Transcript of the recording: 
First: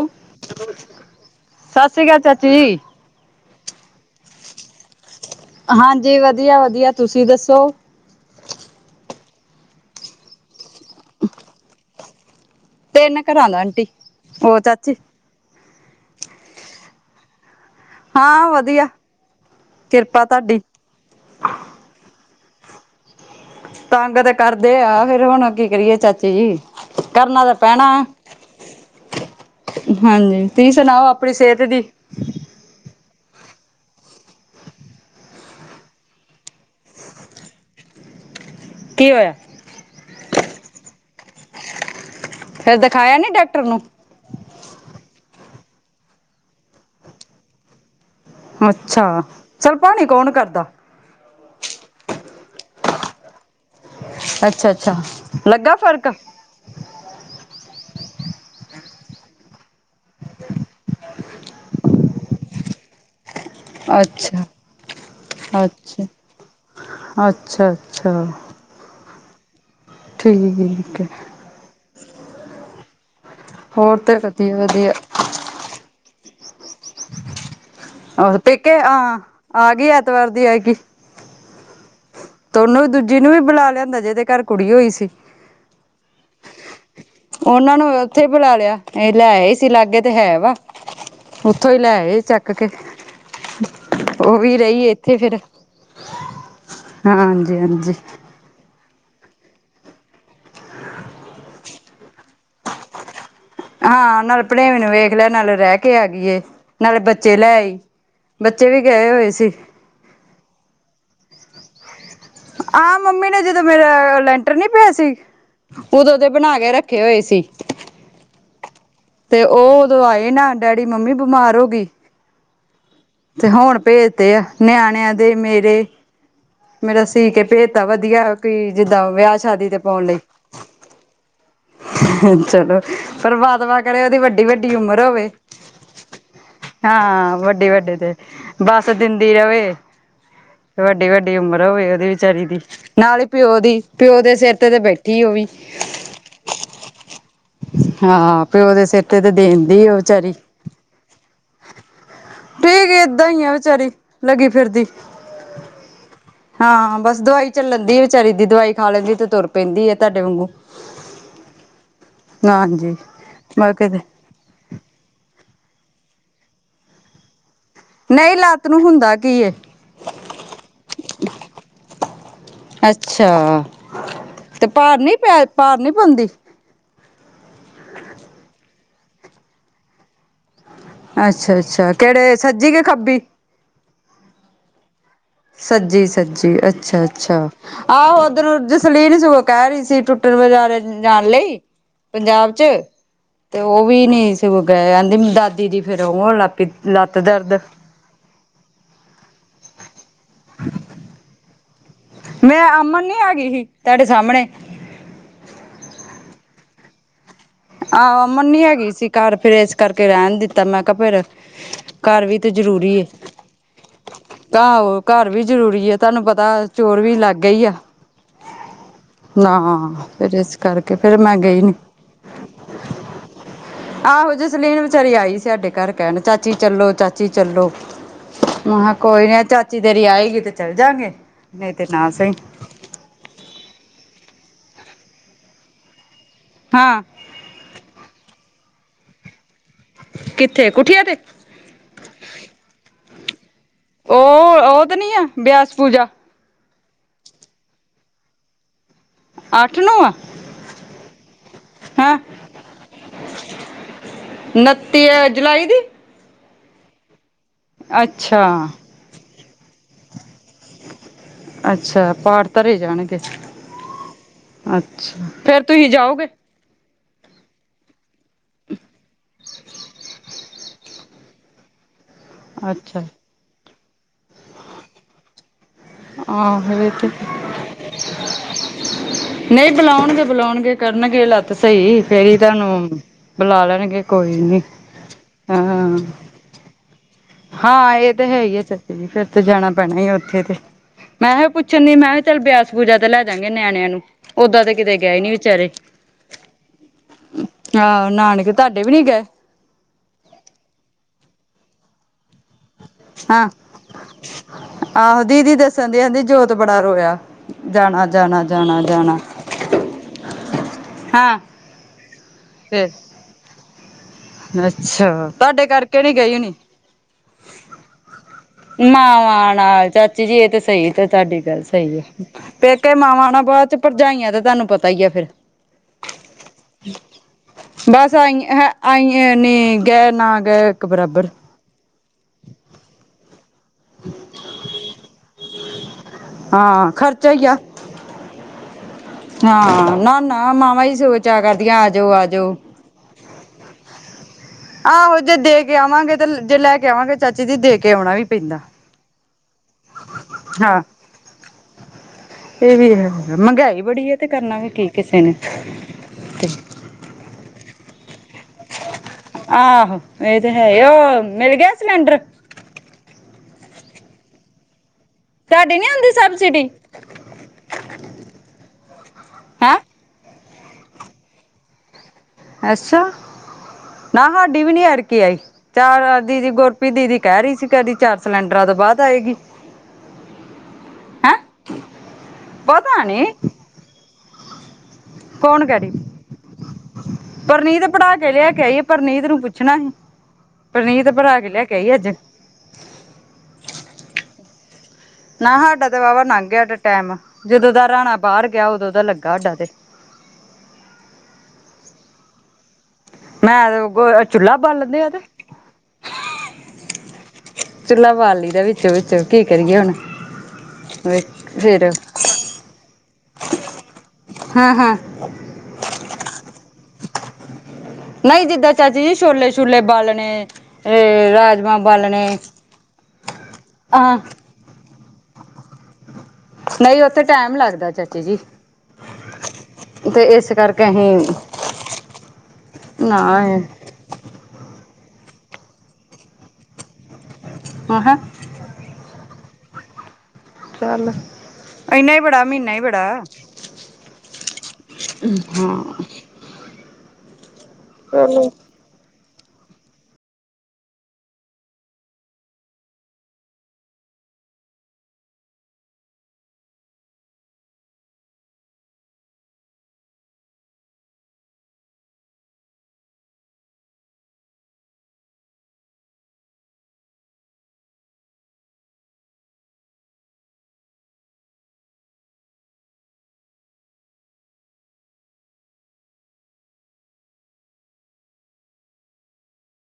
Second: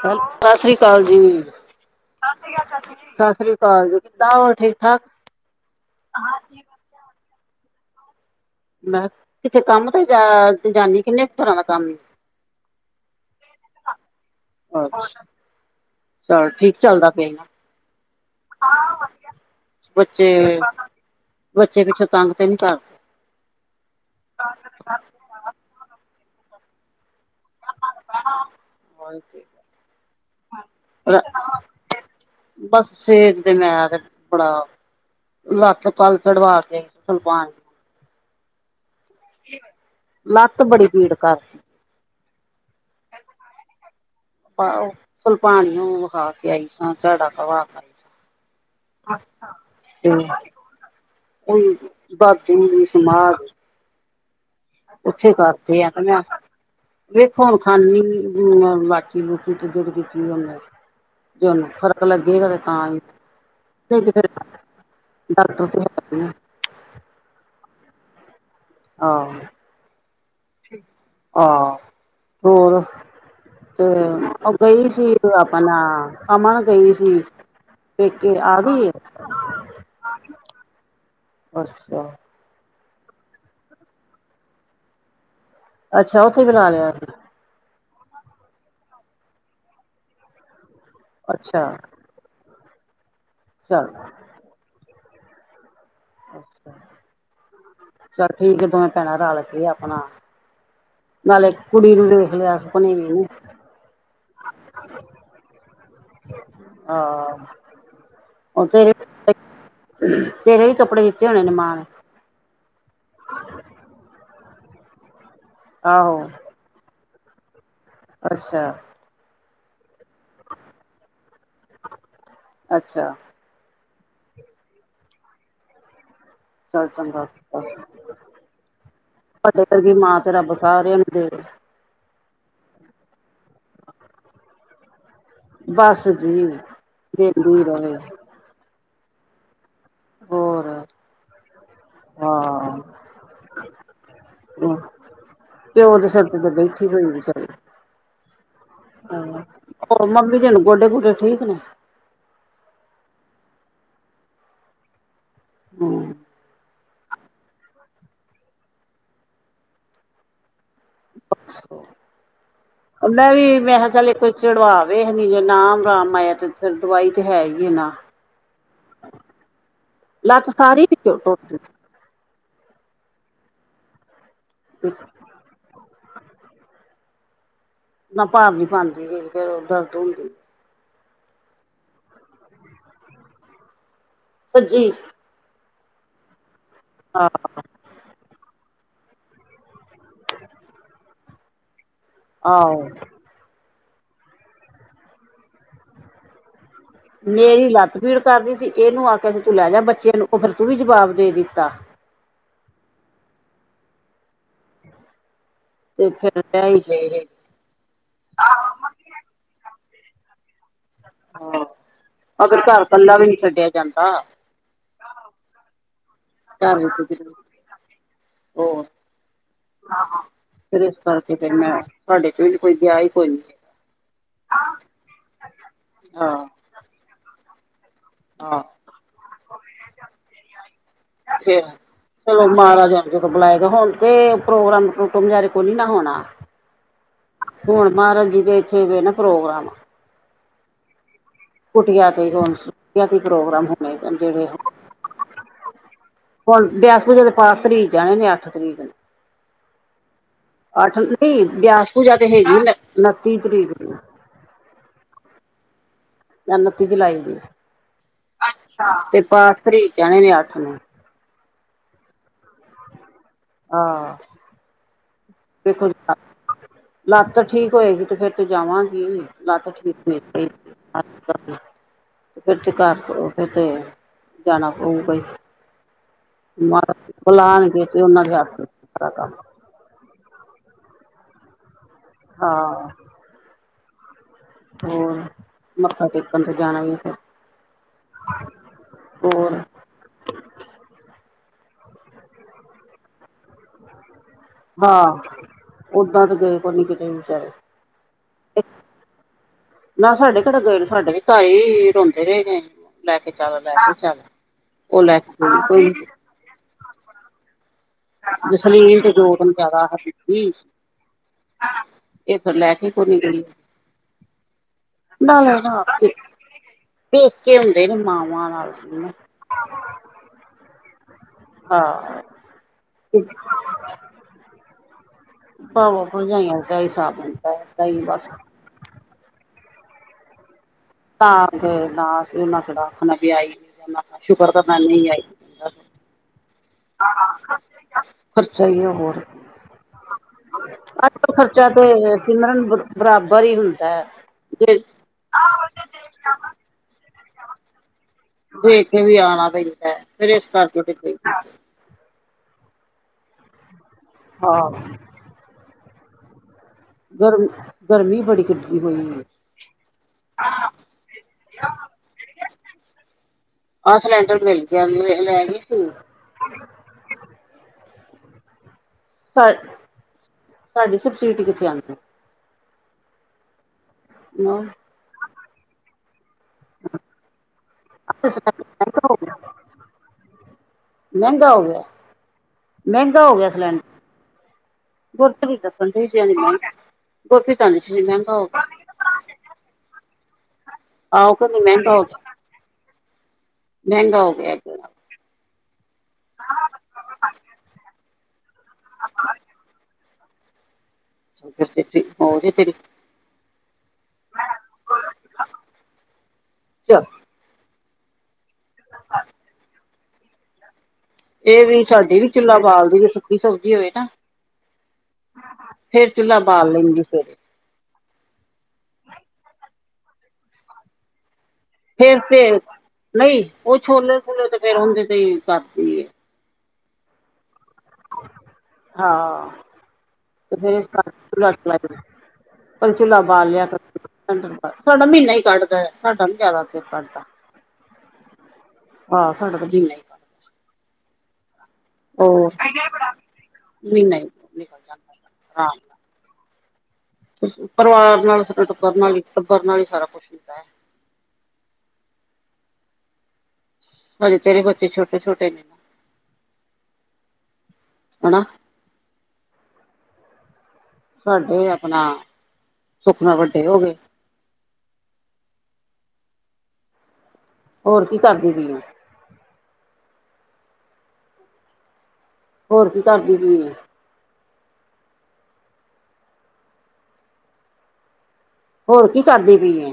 ਸਤਿ ਸ਼੍ਰੀ ਅਕਾਲ ਜੀ, ਸ੍ਰੀ ਅਕਾਲ ਸਤਿ ਚਾਚੀ ਸ਼੍ਰੀ ਜੀ। ਅਕਾਲ, ਸਤਿ ਸ੍ਰੀ ਅਕਾਲ। ਕ ਜੋ ਕਿੱਦਾਂ। ਹੋਰ ਠੀਕ-ਠਾਕ। ਹਾਂਜੀ। ਵਧੀਆ-ਵਧੀਆ ਤੁਸੀਂ ਦੱਸੋ। ਮਸ ਕਿਥੇ ਕੰਮ ਤੇ ਜਾ ਜਾਂਨੀ ਕਿੰਨੇ ਕੁ ਘਰ੍ਹਾਂ ਦਾ ਕੰਮ। ਤਿੰਨ ਘਰਾਂ ਦਾ ਆਂਟੀ ਹੋਰ ਚਾਚੀ। ਕਰ ਚਲ ਠੀਕ ਚੱਲਦਾ ਪਿਆ। ਹਾਂ ਵਧੀਆ ਕਿਰਪਾ ਤੁਹਾਡੀ ਬੱਚੇ-ਬੱਚੇ ਪਿੱਛੋਂ ਤੰਗ ਤੇ ਨੀ ਕਰਦੇ। ਤੰਗ ਤੇ ਕਰਦੇ ਆ ਫੇਰ ਹੁਣ ਕੀ ਕਰੀਏ ਚਾਚੀ ਜੀ, ਕਰਨਾ ਤਾਂ ਪੈਣਾ। ਤੁਸੀਂ ਹਾਂਜੀ। ਤੁਸੀਂ ਸੁਣਾਓ ਆਪਣੀ ਸਿਹਤ ਦੀ? ਬਸ ਸਵੇਰ ਦੇ ਮੈਂ ਤੇ ਬੜਾ। ਲੱਤ ਕਲ ਚੜਵਾ ਕੇ ਆਈ ਸੀ ਸੁਲਪਾਨ। ਕੀ ਹੋਇਆ? ਕੀ ਹੋਇਆ, ਲੱਤ ਬੜੀ ਪੀੜ ਕਰਦੀ। ਫੇਰ ਦਿਖਾਇਆ ਨੀ ਡਾਕਟਰ ਨੂੰ। ਹਾਂ, ਉਹ ਸੁਲਪਾਨ ਨੂੰ ਵਿਖਾ ਕੇ ਆਈ ਸਾਂ, ਝਾੜਾ ਕਰਵਾ ਕੇ। ਅੱਛਾ, ਚੱਲ ਪਾਣੀ ਕੌਣ ਕਰਦਾ? ਓਈ ਦਾਦੀ ਹੂਂਦੀ ਸਮਾਟ। ਅੱਛਾ-ਅੱਛਾ ਲੱਗਾ ਕਰਦੇ ਆ ਤੇ ਫ਼ਰਕ? ਮੈਂ ਵੇਖੋ ਹੁਨ ਖਾਨੀ ਪੀਂਦੀ ਆਂ ਲਾਚੀ -ਲੂਚੀ [unintelligible] ਜੇ ਓਨੂੰ ਫ਼ਰਕ ਲਗੇਗਾ ਤੇ ਤਾਂ ਈ। ਨਹੀਂ ਤੇ ਫਿਰ ਅੱਛਾ ਡਾਕਟਰ ਕੋਲ ਈ ਜਾਣੇ ਆ। ਅੱਛਾ-ਅੱਛਾ। ਆਹੋ। ਠੀਕ ਐ। ਆਹ, ਹੋਰ ਤੇ ਹੋਰ ਉਹ ਵਧੀਆ ਗਈ ਵਧੀਆ ਸੀ। ਫਿਰ ਅਪਣਾ ਅਮਣ ਗਈ ਸੀ ਆਹੋ ਆ ਪੇਕੇ ਗਈ ਏ ਹਾਂ ਆ ਗਈ, ਐਤਵਾਰ ਦੀ ਆ ਗਈ। ਅੱਛਾ। ਤੇ ਓਨੂੰ ਦੂਜੀ ਨੂੰ ਵੀ ਬੁਲਾ ਲਿਆਂਦਾ ਜਿਦੇ ਘਾਰ ਕੁੜੀ ਹੋਈ ਸੀ। ਅੱਛਾ ਉੱਥੇ ਹੀ ਕਰਾ ਲਿਆਇਆ ਸੀ। ਓਨਾਂ ਨੂੰ ਓਥੇ ਬੁਲਾ ਲਿਆ਼, ਏ ਲਿਆਏ ਸੀ ਲਾਗੇ ਤੇ ਹੈ ਵਾ। ਅੱਛਾ ਓਥੋਂ ਈ ਲੈ ਆਏ ਚੱਕਕੇ। ਚੱਲ ਓ ਵੀ ਰ‌ਈ ਏਥੇ ਫੇਰ। [unintelligible] ਹਾਂਜੀ-ਹਾਂਜੀ। ਠੀਕ‌ ਏ ਦੋਵੇਂ ਭੈਣਾਂ ਰੱਲ ਕੇ ਅਪਣਾ ਨਾਲੇ ਇੱਕ ਕੁੜੀ ਨੂੰ ਦੇਖ ਲੇਆ ਸ, ਭਨੇਵੀ ਨੂੰ। ਹਾਂ, ਨਾਲ ਭਣੇਵੇਂ ਨੂੰ ਵੇਖ ਲਿਆ, ਨਾਲ ਰਹਿ ਕੇ ਕੇ ਆ ਗਈ ਏ, ਨਾਲੇ ਬੱਚੇ ਆਹ ਲੈ ਆਈ, ਉਹ ਬੱਚੇ ਵੀ ਤੇਰੇ ਗਏ ਹੋਏ ਸੀ। ਤੇਰੇ ਵੀ ਕੱਪੜੇ ਦਿੱਤੇ ਹੋਣੇ ਨੇ ਮਾਂ ਨੇ। ਆ ਮੰਮੀ ਨੇ ਜਦੋਂ ਮੇਰਾ ਲੈਂਟਰ ਨੀ ਪੇਆ ਸੀ, ਉਦੋਂ ਆਹੋ ਦੇ ਬਨਾ ਕੇ ਰੱਖ ਰੱਖੇ ਕੇ ਹੋਏ ਸੀ। ਅੱਛਿਆ। ਤੇ ਉਹ ਉਦੋਂ ਆਏ ਨਾ ਡੈਡੀ, ਮੰਮੀ ਬਮਾਰ ਹੋ ਗੀ। ਅੱਛਾ ਤੇ ਹੁਣ ਭੇਜਤੇ ਆ, ਨਿਆਣਿਆਂ ਦੇ ਮੇਰੇ। ਚੱਲ ਮੇਰਾ ਚੰਗਾ ਸੀਅ ਕੇ ਭੇਜਤਾ ਤੁਹਾਡੇ ਵਧੀਆ, ਪੀ ਜਿੱਦਾਂ ਵਿਆਹ ਸ਼ਾਦੀ ਤੇ ਵਰਗੀ ਪਾਉਣ ਲਈ। ਮਾਂ ਤੇ ਰੱਬ ਸਾਰਿਆਂ ਨੂੰ ਦੇ ਚਲੋ ਪਰਮਾਤਮਾ ਕਰੇ ਉਹਦੀ ਵੱਡੀ-ਵੱਡੀ ਉਮਰ ਹੋਵੇ। ਬਾੱਸ ਜੀ, ਦੇਂਦੀ ਰਵੇ। ਬੱਸ ਦਿੰਦੀ ਰਵੇ, ਹੋਰ ਵੱਡੀ-ਵੱਡ ਡੀ ਉਮਰਾ ਹੋਏ ਓਦੀ ਵਚਾਰੀ ਦੀ ਹਾਂ ਨਾਲੇ ਪਓ ਦੀ, ਪਓ ਦੇ ਸੇਰ ਤੇ, ਤੇ ਬੈਠੀ ਏ ਓ ਵੀ। ਪਓ ਦੇ ਸੇਰ ਤੇ ਬੈਠੀ। ਹਜ਼ੂਰ ਸਾਹਿਬ। ਹਾਂ ਪਓ ਦੇ ਸੇਰ ਤੇ ਦੇਨ ਦੇ, ਓ ਵਚਾਰੀ। ਹੁਣ ਗੋਡੇ ਗੁਡੇ ਠੀਕ ਨੇ। ਠੀਕ ਏ, ਏਦਾਂ ਹੀ ਆ ਵਿਚਾਰੀ ਲੱਗੀ ਫਿਰਦੀ। ਹਮ ਹਾਂ, ਬਸ ਦਵਾਈ ਚੱਲਣ ਦੀ ਐ ਵਿਚਾਰੀ ਦੀ, ਦਵਾਈ ਖਾ ਲੈਂਦੀ ਐ ਤੇ ਤੁਰ ਪੈਂਦੀ ਐ ਤੁਹਾਡੇ ਵਾਂਗੂ। ਹਾਂਜੀ ਅੱਛਾ, ਮੈਂ ਵੀ ਮੈਂ ਕਿਹਾ ਚੱਲ ਇੱਕ ਵਾਰੀ ਚੜਵਾਵੇ ਹਲੀ ਜੇ ਨਾ ਆਰਾਮ ਆਇਆ, ਤੇ ਫਿਰ ਦਵਾਈ ਤੇ ਹੈ ਹੀ ਏ ਨਾ। ਨਈ, ਲਾੱਤ ਨੂੰ ਹੁੰਦਾ ਕੀ ਏ? ਲੱਤ ਸਾਰੀ ਵਿੱਚੋਂ ਟੁੱਟ ਗਈ ਅੱਛਾ, ਤੇ ਭਾਰ ਨੀ ਪਿਆ, ਭਾਰ ਨੀ ਪਾਂਦੀ। ਨਾ ਭਾਰ ਨੀ ਪਾਂਦੀ ਏ, ਫੇਰ ਓਧਰ ਦਰਦ ਹੁੰਦੀ ਏ। ਅੱਛਾ, ਅੱਛਾ ਕੇੜੇ ਸੱਜੀ ਕੇ ਖੱਬੀ? ਸੱਜੀ ਸੱਜੀ-ਸੱਜੀ, ਅੱਛਾ-ਅੱਛਾ। ਆਹ ਆਹੋ ਓਧਰ ਨੂੰ ਜਸਲੀਨ ਸਗੋਂ ਕਹਿ ਰਹੀ ਸੀ, ਟੁੱਟਣ ਬਜ਼ਾਰੇ ਜਾਣ ਲਈ ਪੰਜਾਬ ਚ, ਆਹੋ ਤੇ ਉਹ ਵੀ ਨੀ ਸਗੋਂ ਗਏ, ਕਹਿੰਦੀ ਦਾਦੀ ਦੀ ਫਿਰ ਉਹ ਹੋਣ ਲੱਗ ਕਿਸ ਲੱਤ ਦਰਦ ਮੇਰੀ ਲੱਤ ਪੀੜ ਕਰਦੀ ਸੀ, ਇਹਨੂੰ ਆਖਿਆ ਕਿ ਤੂੰ ਲੈ ਜਾ ਬੱਚਿਆਂ ਨੂੰ, ਉਹ ਫੇਰ ਤੂੰ ਵੀ ਜਵਾਬ ਦੇ ਦਿੱਤਾ। ਮੈਂ ਅਮਨ ਨੀ ਹੈਗੀ ਸੀ, ਤੁਹਾਡੇ ਸਾਹਮਣੇ। ਤੇ ਫਿਰ ਲੈ ਈ ਗ‌ਏ ਹੈਗ ਆਹੋ ਅਮਨ ਨੀ ਹੈਗੀ ਸੀ ਘਰ, ਫੇਰ ਏਸ ਕਰਕੇ ਰਹਿਣ ਦਿੱਤਾ, ਮੈਂ ਕਿਆ ਫੇਰ ਹਾਂ, ਅਗਰ ਘਾਰ ਕੱਲਾ ਵੀ ਨੀ ਛੱਡੇਆ ਜਾਂਦਾ। ਆਹੋ ਘਰ ਵੀ ਜ਼ਰੂਰੀ ਆ, ਤੁਹਾਨੂੰ ਪਤਾ ਘਰ ਚੋਰ ਵਿੱਚ ਵੀ ਜ ਲਾਗੇ ਹੀ ਆ। ਉਹ ਨਾ ਫੇਰ ਇਸ ਕਰਕੇ, ਫੇਰ ਮੈਂ ਗਈ ਨੀ। ਤਾਡੇ ਚ ਵੀ ਕੋਈ ਗਿਆ ਹੀ ਕੋਈ ਨੀ ਆਹੋ ਜਸਲੀਨ ਵਿਚਾਰੀ ਆਈ ਸੀ ਸਾਡੇ ਘਰ ਕਹਿਣ, ਹਾਂ ਚਾਚੀ ਚੱਲੋ ਚਾਚੀ ਚੀ ਚੱਲੋ ਹਾਂ ਮਹਾਂ ਕੋਈ ਨੀ ਚਾਚੀ ਤੇਰੀ ਆਏਗੀ ਤੇ ਚੱਲ ਜਾਂਗੇ, ਨਹੀਂ ਤੇ ਨਾ ਸਹੀ। ਮਹਾਰਾਜਾ ਜਦੋਂ ਬੁਲਾਏਗਾ ਹੁਣ ਤੇ ਪ੍ਰੋਗਰਾਮ ਟੂਮ-ਟੂਮ ਗੈਰ ਕੋਨੀ ਨਾ ਹੋਣਾ। ਹਾਂ। ਹੁਣ ਮਹਾਰਾਜ ਜੀ ਦੇ ਏਥੇ ਵੀ ਏ ਨਾ ਪ੍ਰੋਗਰਾਮ। ਕਿੱਥੇ ਕੁਠੀਆ ਤੇ ਕੁਟੀਆਂ ਤੇ, ਹੁਣ ਕੁਟੀਆਂ ਤੇ ਪ੍ਰੋਗਰਾਮ ਹੋਣੇ ਜਿਹੜੇ ਹੁਣ, ਉਹ ਉਹ ਤੇ ਨੀ ਆ ਬਿਆਸ ਪੂਜਾ ਬਿਆਸ ਪੂਜੇ ਦੇ ਪਾਠ ਧਰੀਚਿਆ ਨੇ, ਐਣੈ ਨੇ ਅੱਠ ਤਰੀਕ। ਅੱਠ ਨੂੰ ਐਂ। ਆੱਠ ਨਈ ਬਿਆਸ ਪੂਜਾ ਤੇ ਹੈਗੀ ਉਨ ਉਨੱਤੀ ਤਰੀਕ ਦੀ। ਤੀਏ ਜੁਲਾਈ ਦੀ ਆਹ ਉਨੱਤੀ ਜੁਲਾਈ ਦੀ, ਅੱਛਾ ਤੇ ਪਾਠ ਧਰੀ ਜਾਣੇ ਨੇ ਅੱਠ ਨੂੰ। ਅੱਛਾ, ਪਾਠ ਧਰੇ ਜਾਨਗੇ। ਹਾਂ ਅੱਛਾ, ਫੇਰ ਤੁਸੀਂ ਦੇਖੋ ਜਾਓਗੇ। ਲੱਤ ਠੀਕ ਹੋਏਗੀ ਤੇ ਫੇਰ ਤੇ ਜਾਵਾਂਗੀ, ਲੱਤ ਠੀਕ ਹੋਏ ਤੇ। ਅੱਠ ਵਜੇ, ਫਿਰ ਤੇ ਘਰ ਅੱਛਾ ਤੋਂ ਫਿਰ ਤੇ ਜਾਣਾ ਪਊਗਾ ਈ। ਨਾ ਆਹੋ ਇਹ ਤੇ ਬਲਾਨਗੇ ਤੇ ਓਨਾਂ ਦੇ ਹਾੱਥ ਸਾਰਾ ਕਾੰਮ ਨਈ ਬੁਲਾਉਣਗੇ-ਬੁਲਾਉਣਗੇ ਕਰਨਗੇ ਲੱਤ ਸ‌ਈ, ਫੇਰ ਈ ਤਾਨੂੰ ਹਾਂ ਬੁਲਾ ਲੈਣਗੇ, ਕੋਈ ਨੀ। ਹੋਰ, ਹਾਂ ਮੱਥਾ ਟੇਕਨ ਤੇ ਜਾਣਾ ਈ ਏ ਫੇਰ। ਹਾਂ ਇਹ ਤੇ ਹੈ ਹੀ ਆ ਫਿਰ, ਫੇਰ ਤੇ ਹੋਰ ਜਾਣਾ। ਬਣਨੇ ਉੱਥੇ ਤੇ, ਮੈਂ ਐਹੀ ਪੁੱਛਣ ਦੀ, ਮੈਂ ਵੀ ਚੱਲ, ਬਿਆਸ ਪੂਜਾ ਤੇ ਲੈ ਜਾਵਾਂਗੇ ਨਿਆਣਿਆਂ ਨੂੰ। ਓਦਾਂ ਤੇ ਕਿਤੇ ਹਾਂ, ਗਏ ਨੀ ਵਿਚਾਰੇ ਓਦਾਂ ਤੇ ਗਏ ਕੋਈ ਨੀ ਕਿਤੇ ਵਿਚਾਰੇ। ਆਹੋ, ਨਾਨਕੇ ਤੁਹਾਡੇ ਵੀ ਨੀ ਗਏ। ਨਾ ਸਾਡੇ ਕੇੜਾ ਗਏ ਨੇ, ਸਾਡੇ ਵੀ ਤੇ ਏ ਈ ਰੋਂਦੇ ਰ‌ਏ ਨੇ। ਮੈਂ ਕੇ ਹਾਂ ਚੱਲ, ਲੈ ਕੇ ਚੱਲ, ਓ ਲੈ ਕੇ ਗਈ ਕੋਈ ਓ ਬੜਾ ਰੋਇਆ, ਜਾਣਾ। ਜਾਣਾ ਜਾਣਾ ਜਸਲੀਨ ਤੇ ਜਾਣਾ ਜੋਤ ਨੂੰ ਜ਼ਿਆਦਾ ਹਤੀ। ਹਾਂ ਏ ਫੇਰ ਲੈ ਕੇ ਕੋਨੀ ਗਈ। ਅੱਛਾ, ਨਾਲੇ ਤੁਹਾਡੇ ਨਾ ਕਰਕੇ ਨੀ ਗਈ ਹੋਣੀ। ਪੇਕੇ ਹੁੰਦੇ ਨੇ ਮਾਵਾਂ ਨਾਲ। ਮਾਵਾਂ ਨਾਲ, ਚਾਚੀ ਜੀ ਏ ਤੇ ਸ‌ਈ ਤੇ ਤਾਡੀ। ਗੱਲ ਸਹੀ ਏ, ਹਾਂ ਪੇਕੇ ਮਾਵਾਂ ਨਾਲ, ਬਾਅਦ 'ਚ ਭਰਜਾਈਆਂ ਤੇ ਤੁਹਾਨੂੰ ਪਤਾ ਹੀ ਆ ਫੇਰ। ਭਰਾਵਾਂ ਭਰਜਾਈਆ ਦਾ ਈ ਸਾਥ ਹੁੰਦਾ ਹੈ, ਬਸ। ਆਈਆਂ ਨੇ, ਗਏ ਨਾ, ਗਏ ਬਰਾਬਰ ਤਾਂ ਨਾ, ਸੀ ਉਹਨਾਂ ਕਿਹੜਾ ਆਖਿਆ ਕੀ ਆਈ ਸ਼ੁਕਰ ਕਰ, ਮੈਂ ਨਹੀਂ ਆਈ। ਹਾਂ ਖਰਚਾ ਹੀ ਆ ਖਰਚਾ ਹੀ, ਆ! ਹੋਰ ਹਾਂ, ਨਾ ਨਾ ਮਾਵਾਂ ਹੀ ਸੋ ਅੱਜ ਕੱਲ ਚਾਅ ਖਰਚਾ ਕਰਦੀਆਂ, ਆਜੋ- ਤੇ ਆਜੋ। ਸਿਮਰਨ ਬਰਾਬਰ ਹੀ ਹੁੰਦਾ ਹੈ। ਦੇ ਆਹੋ ਜੇ, ਦੇ ਕੇ ਆਵਾਂਗੇ ਤੇ, ਜੇ ਲੈ ਕੇ ਆਵਾਂਗੇ, ਚਾਚੀ ਜੀ, ਦੇ ਕੇ ਆਉਣਾ ਵੀ ਪੈਂਦਾ! ਪੇਕੇ ਵੀ ਆਉਣਾ ਪੈਂਦਾ, ਫਿਰ ਇਸ ਕਰਕੇ ਹਾਂ। ਨਿਕਲੀ। ਇਹ ਵੀ ਹੈ, ਮਹਿੰਗਾਈ ਬੜੀ ਹੈ, ਤੇ ਕਰਨਾ ਵੀ, ਹਾਂ ਕੀ ਕਿਸੇ ਨੇ ਗਰਮੀ, ਗਰਮੀ ਬੜੀ ਕੱਢੀ ਹੋਈ ਹੈ। ਆਹੋ ਇਹ ਤੇ ਹੈ, ਉਹ ਮਿਲ ਗਿਆ ਸਿਲੰਡਰ। ਆਹ ਸਿਲੰਡਰ ਮਿਲ ਗਿਆ, ਲੈ ਗਈ ਤੁਹਾਡੀ ਸੀ ਨੀ ਆਉਂਦੀ ਸਬਸਿਡੀ। ਸਾ, ਹੈਂ ਸਾਡੀ ਸਬਸਿਡੀ ਕਿੱਥੇ ਆਉਂਦੀ। ਅੱਛਾ, ਨਾ ਹਾਡੀ ਵੀ ਨੀ ਐਤਕੀ ਆਈ। ਚਾਰ ਦੀਦੀ, ਗੁਰਪਰੀਤ ਦੀਦੀ ਕਹਿ ਰਹੀ ਸੀ ਕਦੀ ਚਾਰ ਸਿਲੰਡਰਾਂ ਤੋਂ, ਬਾਅਦ ਮਹਿੰਗਾ ਹੋ ਆਏਗੀ! ਗਿਆ ਹੈਂ ਮਹਿੰਗਾ ਹੋ ਗਿਆ, ਪਤਾ ਨੀ ਮਹਿੰਗਾ ਹੋ ਗਿਆ, ਸਿਲੰਡਰ ਗੁਰਪਰੀਤ ਕੌਣ ਕਹਿ ਦੱਸਣ ਰਹੀ ਦੀ ਅੱਜ ਮਹਿੰ, ਗੁਰਪਰੀਤ ਤਾਂ ਪਰਨੀਤ ਪੜ੍ਹਾ ਕੇ ਮਹਿੰਗਾ ਲਿਆ ਕੇ ਹੋਗਾ ਆਈਏ ਪਰਨੀਤ ਨੂੰ, ਪੁੱਛਣਾ ਸੀ। ਪਰਨੀਤ ਗਿਆ ਆਹੋ ਭਰਾ ਕੇ ਕਹਿੰਦੀ ਲੈ ਕੇ ਆਈ! ਮਹਿੰਗਾ ਹੋ ਅੱਜ ਗਿਆ ਮਹਿੰਗਾ ਹੋ ਗਿਆ ਨਾ ਸਾਡਾ ਤੇ, ਵਾਹਵਾ ਲੰਘ ਗਿਆ ਟਾਈਮ, ਜਦੋਂ ਦਾ ਰਾਣਾ ਬਾਹਰ ਗਿਆ! ਉਦੋਂ ਦਾ ਲੱਗਾ ਸਾਡੇ ਉਹ ਸ [unintelligible] ਮੈਂ ਤੇ ਚੁੱਲ੍ਹਾ ਬਾਲਣ ਦੇ ਆ ਤੇ। ਚੱਲ [unintelligible] ਚੁਲਾ ਬਾਲ ਲਈ ਦਾ ਵਿੱਚੋ -ਵਿੱਚੋ, ਕੀ ਕਰੀਏ ਹੁਣ। ਇਹ ਵੀ ਫਿਰ ਸਾਡੀ ਵੀ ਚੁੱਲਾ ਬਾਲਦੀ, ਜੇ ਸੁੱਕੀ ਸਬਜ਼ੀ ਹੋਵੇ ਨਾ। ਹਾਂ ਹਾਂ ਫੇਰ ਚੁੱਲ੍ਹਾ, ਬਾਲ ਲੈਂਦੀ ਫਿਰ ਨਹੀਂ ਜਿੱਦਾਂ ਚਾਚੀ ਜੀ ਛੋਲੇ- ਛੂਲੇ ਬਾਲਣੇ, ਰਾਜਮਾਂਹ। ਫੇਰ ਤੇ, ਨਹੀਂ ਉਹ ਆਹ ਛੋਲੇ- ਛੂਲੇ ਤੇ ਫੇਰ ਉਹਦੇ ਤੇ ਹੀ ਕਰਦੀ ਏ। ਨਹੀਂ ਉਥੇ ਟਾਈਮ, ਲੱਗਦਾ ਚਾਚੀ ਜੀ। ਹਾਂ। ਇਸ ਤੇ ਫਿਰ ਕਰਕੇ ਅਸੀਂ ਚਲਾ ਪਰ ਨਾ ਚੂੱਲਾ ਬਾਲ ਲਿਆ ਕਰੋ। ਸਾਡਾ ਮਹੀਨਾ ਈ ਕੱਢਦਾ, ਸਾਡਾ ਨੀ ਜ਼ਿਆਦਾ ਚਿਰ ਕੱਢਦਾ ਆਹਾ। ਆਹ, ਸਾਡਾ ਤਾਂ ਮਹੀਨਾ ਕਢਦਾ ਚੱਲ ਇੰਨਾ ਬੜਾ, ਹੋਰ ਮਹੀਨਾ ਹੀ ਬੜਾ ਮਹੀਨਾ ਹੀ ਨਿਕਲ ਜਾਂਦਾ ਆਰਾਮ ਪਰਿਵਾਰ ਨਾਲ ਚਲੋ ਸਾਡਾ ਟੱਬਰ ਨਾਲ ਹੀ ਟੱਬਰ ਨਾਲ ਹੀ ਸਾਰਾ ਕੁੱਛ ਹੁੰਦਾ ਹੈ। ਹਜੇ ਤੇਰੇ ਬੱਚੇ ਛੋਟੇ-ਛੋਟੇ ਨੇ ਨਾ, ਹਨਾ। ਸਾਡੇ ਆਪਣਾ, ਸੁਖ ਨਾਲ ਵੱਡੇ ਹੋ ਗਏ। ਹੋਰ ਕੀ ਕਰਦੀ ਪਈ ਐਂ। ਹੋਰ ਕੀ ਕਰਦੀ ਪਈ ਏਂ? ਹੋਰ ਕੀ ਕਰਦੀ ਪਈ ਏਂ?